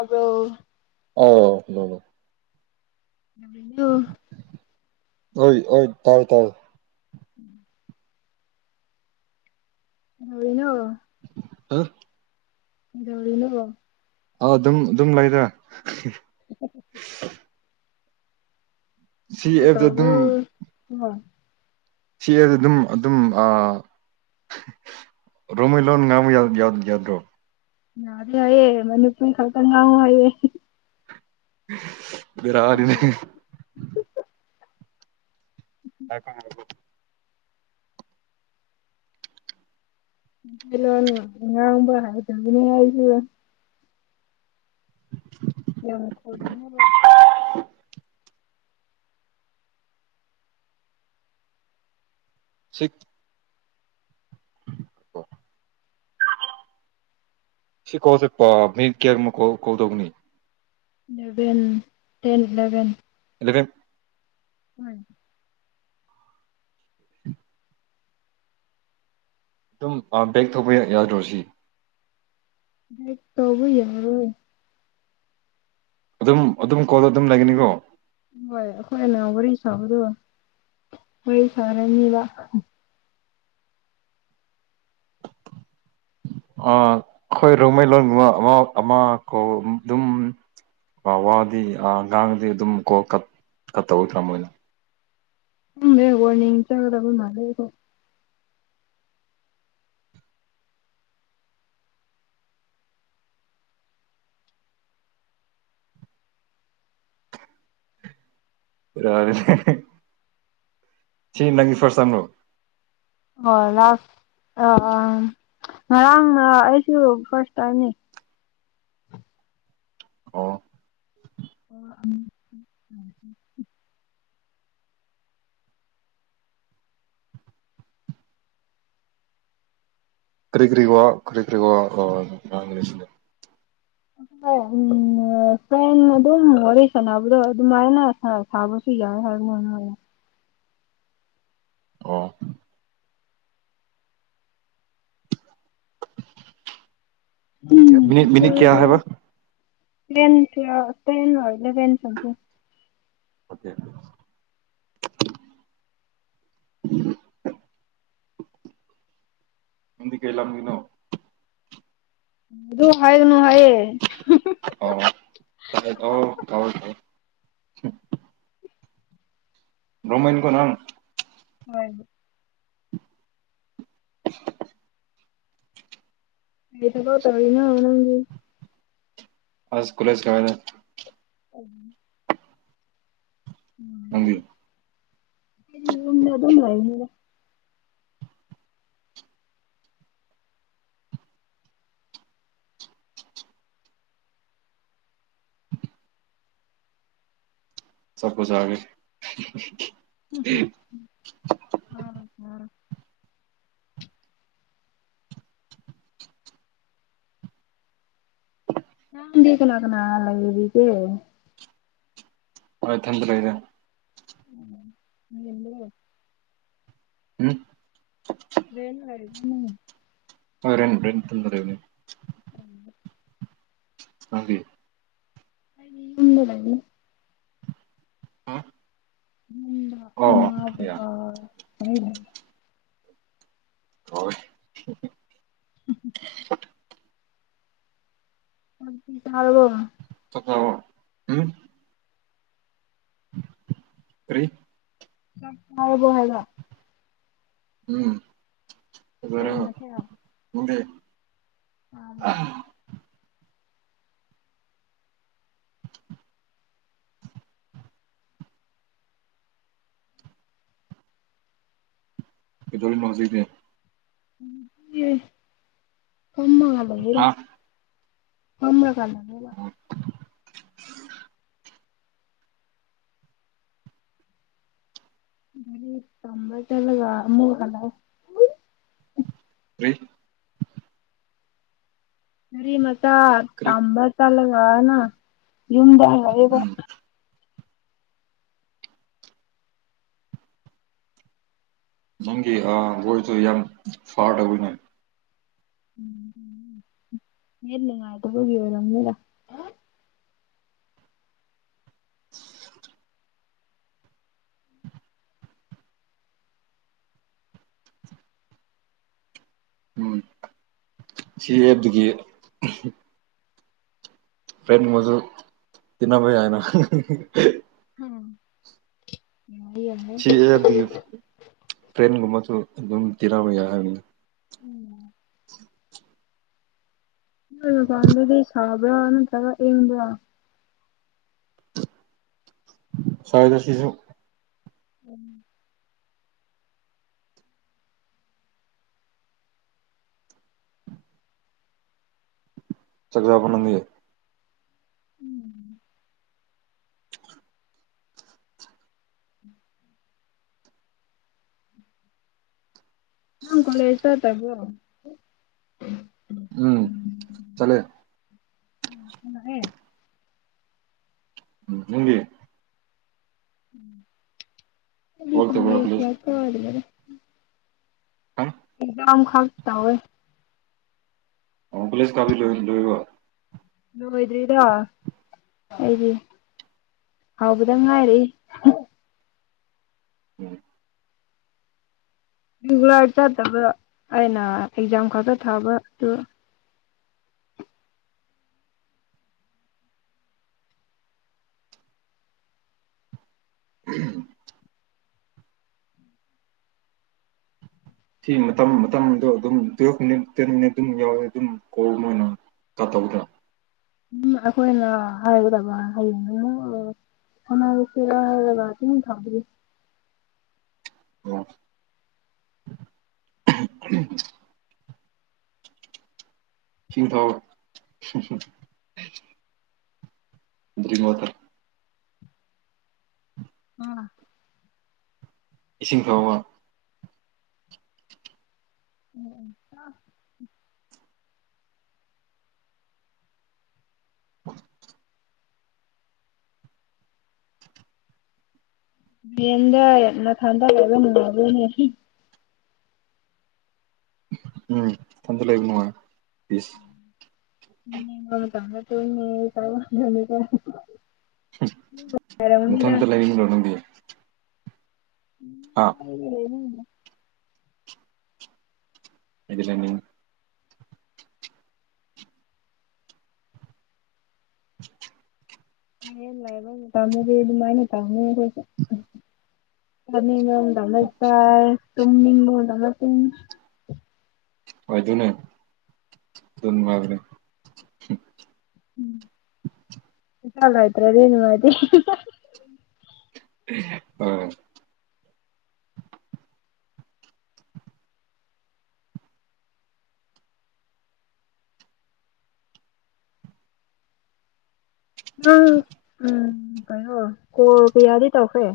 ꯑꯗꯣ [unintelligible] ꯑꯣ ꯍꯣꯏ ꯑꯣꯏ ꯇꯔꯦ ꯇꯔꯦ ꯎꯝ [unintelligible] [unintelligible] ꯀꯩꯗꯧꯔꯤꯅꯣ ꯑꯥ ꯑꯗꯨꯝ ꯑꯗꯨꯝ ꯂꯩꯗ [inaudible] ꯁꯤ ꯑꯦꯞꯇ [unintelligible] ꯆꯦꯁꯨ ꯑꯗꯨ ꯑꯗꯨꯝ ꯑꯗꯨꯝ ꯑ ꯔꯣꯃꯩꯂꯣꯟ ꯉꯥꯡꯕ ꯌꯥ ꯌꯥ ꯌꯥꯗ ꯌꯦꯗꯦ ꯍꯥꯏꯌꯦ ꯃꯅꯤꯄꯨꯔ ꯈꯛꯇ ꯉꯥꯡꯉꯣ ꯍꯥꯏꯌꯦ ꯕꯦꯔꯅꯤꯅꯦ [inaudible] ꯃꯩꯇꯩꯂꯣꯟ ꯉꯥꯡꯕ [unintelligible] ꯌꯥꯝ [unintelligible] ꯁꯤ ꯑꯣ [unintelligible] eleven ten eleven eleven um ꯑꯗꯨꯝ ꯑꯥ ꯕꯦꯛ ꯊꯣꯛꯄ ꯌꯥꯗ꯭ꯔꯣꯁꯤ [unintelligible] ꯇꯧꯕ ꯌꯦꯡꯉꯔꯣ ꯑꯗꯨꯝ ꯑꯗꯨꯝ ꯀꯣꯜꯗ ꯑꯗꯨꯝ ꯂꯩꯒꯅꯤꯀꯣ ꯍꯣꯏ ꯑꯈꯣꯏ ꯅꯍꯥꯟ ꯋꯥꯔꯤ ꯁꯥꯕꯗ ꯋꯥꯔꯤ ꯁꯥꯔꯅꯤꯕ ꯑꯥ ꯑꯈꯣꯏ ꯔꯣꯡꯃꯩꯂꯣꯟꯒꯨꯝꯕ ꯑꯃ ꯑꯃ ꯀꯧ ꯑꯗꯨꯝ ꯋꯥꯗꯤ ꯉꯥꯡꯗꯦ ꯑꯗꯨꯝ ꯀꯣꯜ ꯀꯠ ꯀ ꯇꯧꯔ ꯃꯣꯏꯅ ꯈꯪꯗꯦ ꯋꯥꯔꯅꯤꯡ ꯆꯒꯗꯕ ꯃꯥꯜꯂꯦ ꯑꯩꯗꯣ ꯌꯥꯔꯦ ꯍꯦ ꯍꯦ ꯁꯤ ꯅꯪꯒꯤ ꯐꯥꯔꯁ ꯇꯥꯏꯝꯂꯣ ꯍꯣꯏ ꯂꯥꯁ ꯑꯥ ꯉꯔꯥꯡꯅ ꯑꯩꯁꯨ ꯐꯥꯔꯁ ꯇꯥꯏꯝꯅꯤ ꯑꯣ [inaudible] ꯀꯔꯤ ꯀꯔꯤ ꯋꯥ ꯀꯔꯤ ꯋꯥ ꯑꯥ ꯉꯥꯡꯂꯤꯁꯦ ꯎꯝ ꯐꯣꯟ ꯑꯗꯨꯝ ꯋꯥꯔꯤ ꯁꯥꯟꯅꯕꯗꯣ ꯑꯗꯨꯃꯥꯏꯅ ꯁꯥꯕꯁꯨ ꯌꯥꯏ ꯍꯥꯏꯕꯅꯤꯅ ꯑꯣ ꯎꯝ ꯃꯤꯅꯤꯠ ꯆꯥꯛ ꯃꯤꯅꯤꯠ ꯀꯌꯥ ꯆꯥꯔꯕꯣ ꯍꯥꯏꯕ ꯇꯦꯟ ꯇꯨꯋꯦꯜ ꯇꯦꯟ ꯏꯚꯦꯟ ꯇꯧꯁꯦ ꯑꯣꯀꯦ [inaudible] ꯅꯪꯗꯤ ꯀꯩ ꯂꯝ ꯒꯤꯅꯣ ꯑꯗꯣ ꯍꯥꯏꯒꯅꯨ ꯍꯥꯏꯌꯦ ꯑꯣꯑꯣ [unintelligible] ꯔꯣꯡꯃꯩꯅꯤꯀꯣ ꯅꯪ ꯍꯣꯏ [inaudible] ꯀꯩ ꯊꯕꯛ ꯇꯧꯔꯤꯅꯣ ꯅꯪꯗꯤ ꯑꯁ ꯀꯣꯜꯂꯦꯁ ꯀꯥꯏꯗ ꯎꯝ ꯅꯪꯗꯤ ꯑꯩꯗꯤ ꯌꯨꯝꯗ ꯑꯗꯨꯝ ꯂꯩꯕꯅꯤꯗ ꯑꯆꯥꯄꯣꯠ ꯆꯥꯒꯦ ꯍꯨꯝ ꯍꯨꯝ ꯆꯔꯣꯏ ꯆꯔꯣꯏ ꯅꯪꯗꯤ ꯀꯅꯥ ꯀꯅꯥ ꯂꯩꯔꯤꯒꯦ ꯍꯣꯏ ꯊꯟꯗ ꯂꯩꯅ [unintelligible] [unintelligible] ꯔꯦꯟ ꯍꯥꯢꯕꯅꯤ ꯍꯣꯂꯦꯟ ꯔꯦꯟ ꯇꯨꯟꯗ ꯂꯩꯕꯅꯤ [inaudible] ꯅꯪꯗꯤ ꯑꯩꯗꯤ ꯌꯨꯝ ꯂꯩꯕꯅꯤ ꯑ ꯌꯨꯝꯗ ꯏꯃꯥ ꯕꯕꯥ ꯍꯣꯢ ꯂꯩꯌꯦ ꯍꯣꯢ [unintelligible] ꯆꯥꯛ ꯢꯁꯤꯡ ꯆꯥꯔꯕꯣ [unintelligible] ꯎꯝ [inaudible] ꯀꯩ ꯆꯥꯛ ꯆꯥꯔꯕꯣ ꯍꯥꯏꯕ ꯎꯝ ꯎꯅꯔ ꯀꯩ ꯅꯪꯗꯤ ꯑꯗ ꯕ ꯀꯩꯗꯧꯔꯤꯃꯣ ꯍꯧꯖꯤꯛꯇꯤ ꯑꯦ ꯐꯝꯃꯒ ꯂꯩꯌꯦꯗ ꯍꯥ ꯐꯝꯔꯒ ꯂꯩꯌꯦꯕ ꯂꯔꯤꯛ ꯇꯝꯕ ꯆꯠꯂꯒ ꯑꯃꯨꯛ ꯍꯜꯂꯛꯑꯦ [unintelligible] ꯂꯤ ꯃꯆꯥ ꯀꯔꯤ ꯇꯥꯝꯕ ꯆꯠꯂꯒ ꯅꯪ ꯌꯨꯝꯗ ꯍꯜꯂꯛꯑꯦꯗ ꯎꯝ ꯅꯪꯒꯤ ꯑ ꯚꯣꯏꯁ ꯇꯨ ꯌꯥꯝ ꯐꯥꯔ ꯇꯧꯋꯤꯅꯦ ꯅꯦꯠ ꯅꯨꯉꯥꯏꯇꯕꯒꯤ ꯑꯣꯏꯔꯝꯅꯤꯗ [inaudible] ꯎꯝ ꯁꯤ ꯑꯦꯕꯗꯒꯤ ꯐ꯭ꯔꯦꯟ ꯃꯁꯨ ꯇꯤꯟꯅꯕ ꯌꯥꯢꯅ [unintelligible] ꯎꯝ ꯁꯤ ꯑꯦꯕꯗꯤ ꯐ꯭ꯔꯦꯟꯒꯨꯝꯕꯁꯨ ꯑꯗꯨꯝ ꯇꯤꯅꯕ ꯌꯥꯏ ꯍꯥꯏꯕꯅꯤ [inaudible] ꯅꯪ ꯃꯄꯥꯟꯗꯗꯤ ꯁꯥꯕ꯭ꯔ ꯅꯠꯇ꯭ꯔꯒ ꯢꯪꯕ꯭ꯔ ꯁꯥꯢꯗ ꯁꯤꯁꯨ [inaudible] ꯆꯥꯛ ꯖꯥꯔꯕꯣ ꯅꯪꯃꯤ ꯎꯝ ꯅꯪ ꯀꯣꯂꯦꯁ ꯆꯠꯇꯕ꯭ꯔꯣ ꯎꯝ ꯆꯠꯂꯦ ꯎꯝ ꯍꯜꯂꯛꯑꯦ ꯎꯝ ꯅꯪꯗꯤ ꯑꯍꯤꯡ ꯊꯕꯛ ꯇꯨꯝꯗꯦ ꯇꯧꯕ꯭ꯔꯥ ꯀꯣꯂꯦꯖ ꯂꯥꯏꯔꯤꯛ ꯄꯥꯗꯅ ꯗꯨꯝ ꯍꯥ ꯄꯨꯡ ꯇꯔꯥꯃꯈꯥꯏ ꯇꯥꯎꯋꯦ ꯑꯣꯡ ꯀꯣꯂꯦꯁ ꯀꯥꯕꯤ ꯗꯣꯔꯤ ꯗꯣꯔꯤꯕꯣ ꯂꯣꯏꯗ꯭ꯔꯤꯗ ꯑꯩꯒꯤ ꯍꯧꯕꯗ ꯉꯥꯏꯔꯤ [inaudible] ꯔꯤꯒꯨꯂꯔ ꯆꯠꯇꯕ ꯑꯩꯅ ꯑꯦꯛꯖꯥꯝ ꯈꯛꯇ ꯊꯥꯕ ꯗꯨ [inaudible] ꯁꯤ ꯃꯇꯝ ꯃꯇꯝꯗꯣ ꯑꯗꯨꯝ ꯄꯤꯔꯛꯄꯅꯦ ꯇꯦꯟ ꯃꯤꯅꯠ ꯑꯗꯨꯝ ꯌꯥꯎꯋꯦ ꯑꯗꯨꯝ ꯀꯣꯜ ꯑꯣꯏꯅ ꯇꯧꯗ꯭ꯔꯥ ꯎꯝ ꯑꯈꯣꯏꯅ ꯍꯥꯏꯒꯗꯕ ꯍꯌꯦꯡ ꯍꯣꯠꯅꯔꯁꯤꯔ ꯍꯥꯏꯔ ꯑꯗꯨꯝ ꯊꯝꯕ ꯑꯣ ꯏꯁꯤꯡ ꯊꯛ ꯑꯣ ꯑꯗꯨꯒꯤ ꯃꯍꯨꯠꯇ ꯑꯥ ꯏꯁꯤꯡ ꯊꯛ ꯑꯣꯕ ꯑꯝ ꯑꯝ [inaudible] ꯔꯦꯟꯗ ꯅꯊꯟꯗ ꯂꯩꯕ ꯅꯨꯡꯉꯥꯏꯕ꯭ꯔꯅꯦ ꯎꯝ ꯏꯊꯟꯗ ꯂꯩꯕ ꯅꯨꯡꯉꯥꯏ [unintelligible] ꯍꯝ ꯅꯨꯡꯉꯥꯏꯔꯝꯒꯅꯤꯗ ꯅꯊꯟꯇ ꯂꯩꯔꯤꯔꯣ ꯅꯪꯗꯤ ꯍꯥ [unintelligible] ꯑꯩꯗꯤ ꯂꯩꯅꯤꯡꯉꯤ [inaudible] ꯔꯦꯟ ꯂꯩꯕ ꯃꯇꯝꯗꯤ ꯑꯗꯨꯃꯥꯏ [unintelligible] [unintelligible] ꯇꯨꯝꯅꯤꯡꯕ ꯃꯇꯝꯗ ꯇꯨꯝ ꯑꯣꯏꯗꯣꯏꯅꯦ ꯑꯗꯨ ꯅꯨꯡꯉꯥꯏꯕꯗꯣ ꯎꯝ ꯄꯩꯁꯥ ꯂꯩꯇ꯭ꯔꯗꯤ ꯅꯨꯡꯉꯥꯏꯇꯦ ꯍꯣꯏ ꯎꯝ ꯎꯝ ꯀꯥꯅꯣ ꯀꯥꯔꯗꯤ ꯇꯧꯈ꯭ꯔꯦ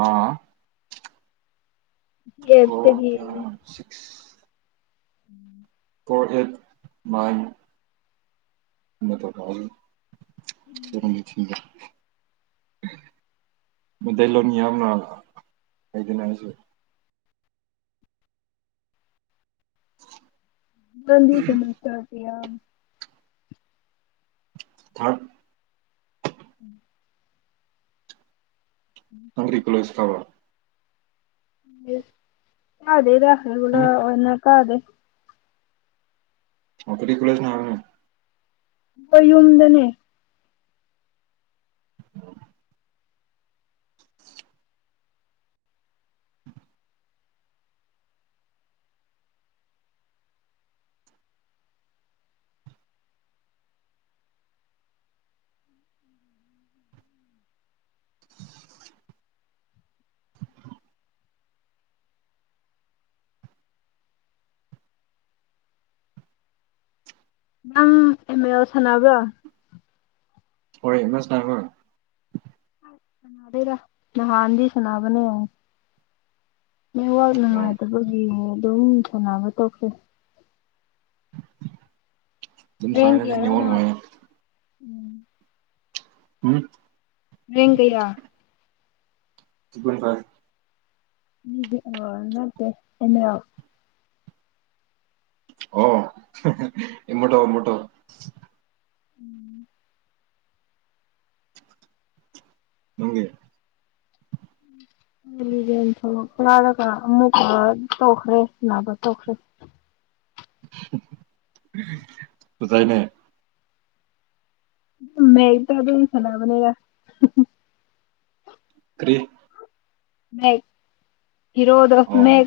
ꯑꯥ ꯀꯣꯔ ꯀꯌꯥ [unintelligible] six um four eight nine [unintelligible] Meiteilon ꯌꯥꯝꯅ ꯍꯩꯕꯅꯦ ꯑꯩꯁꯦ [unintelligible] ꯊꯥꯛ ꯎꯝ ꯅꯪꯗꯤ ꯀꯣꯜꯂꯦꯁ ꯀꯥꯕ꯭ꯔ ꯀꯥꯗꯦꯗ ꯔꯤꯒꯨꯂ꯭ꯔ ꯎꯝ ꯑꯣꯏꯅ ꯀꯥꯗꯦ ꯑꯗꯨꯗꯤ ꯂꯣꯏꯅ ꯑꯈꯣꯏ ꯌꯨꯝꯗꯅꯦ ꯅꯪ ꯑꯦꯝ ꯑꯦꯜ ꯁꯥꯟꯅꯕ꯭ꯔꯥ ꯍꯣꯏ ꯅꯪ ꯁꯥꯟꯅꯕ꯭ꯔ ꯁꯥꯟꯅꯗꯦꯗ ꯅꯍꯥꯟꯗꯤ ꯁꯥꯟꯅꯕꯅꯦ ꯅꯦꯠꯋꯥꯛ ꯑꯣ ꯅꯨꯡꯉꯥꯏꯇꯕꯒꯤ ꯑꯗꯨꯝ ꯁꯥꯟꯅꯕ ꯇꯧꯛꯈ꯭ꯔꯦ ꯑꯗꯨꯝ ꯔꯦꯡ ꯁꯥꯟꯅꯔꯗꯤ ꯀꯌꯥꯔ ꯅꯦꯠꯋꯥꯛ ꯅꯪ ꯅꯨꯡꯉꯥꯏꯌꯦ ꯍꯝ ꯔꯤꯡ ꯀꯥꯌ ꯇꯨ ꯄꯣꯏꯟꯠ ꯐꯥꯏꯚ ꯑꯗꯨꯗꯤ ꯅꯠꯇꯦ ꯑꯥ ꯑꯦꯝ ꯑꯦꯜ ꯑꯣ ꯍꯦꯍꯦ [unintelligible] ꯎꯝ ꯅꯪꯒꯤ ꯏꯜꯂꯚꯦꯟ ꯐꯥꯎ ꯀꯥꯔꯛ ꯑꯃꯨꯛꯀ ꯇꯣꯛꯈ꯭ꯔꯦ [unintelligible] ꯐꯖꯨꯅꯦ ꯃꯦꯛꯇ ꯑꯗꯨꯝ ꯁꯥꯟꯅꯕꯅꯤꯗ ꯀꯔꯤ ꯃꯦꯛ ꯍꯤꯔꯣꯗꯣ ꯑꯣ ꯃꯦꯛ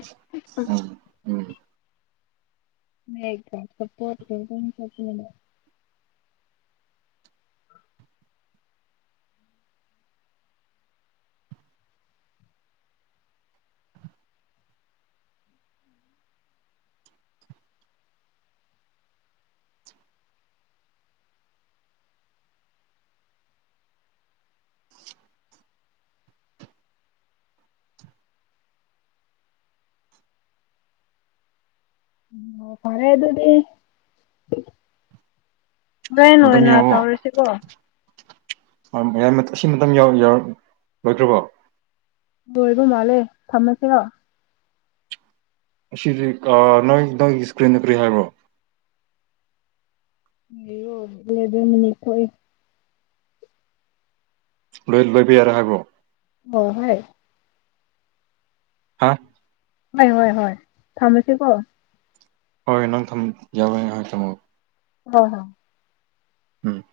ꯎꯝ ꯎꯝ [inaudible] ꯑꯣ ꯐꯔꯦ ꯑꯗꯨꯗꯤ ꯍꯣꯔꯦꯟ ꯃꯇꯝ ꯑꯣꯏꯅ ꯌꯥꯎꯋꯣ ꯇꯧꯔꯤꯁꯤꯀꯣ [unintelligible] ꯑꯁꯤ ꯃꯇꯝ ꯌꯧꯔꯛ ꯌꯧꯔꯛ ꯂꯣꯏꯗ꯭ꯔꯣꯕꯣ ꯂꯣꯏꯕ ꯃꯥꯜꯂꯦ ꯊꯝꯃꯁꯤꯔꯣ ꯑꯁꯤꯁ ꯅꯣꯏ ꯅꯣꯏꯒꯤ ꯏꯁꯀ꯭ꯔꯤꯟꯗ ꯀꯔꯤ ꯍꯥꯏꯕꯣ [unintelligible] ꯎꯣꯔꯦꯟ ꯂꯣꯏꯕ ꯌꯥꯔꯦ ꯍꯥꯏꯕ꯭ꯔꯣ ꯑꯣ ꯍꯣꯏ ꯍꯥ ꯍꯣꯏ ꯍꯣꯏ ꯍꯣꯏ ꯊꯝꯃꯁꯤꯀꯣ ꯍꯣꯏ ꯅꯪ ꯊꯝ ꯌꯥꯔꯦ ꯍꯣꯏ ꯊꯝꯃꯣ ꯍꯣꯏ ꯍꯣꯏ ꯎꯝ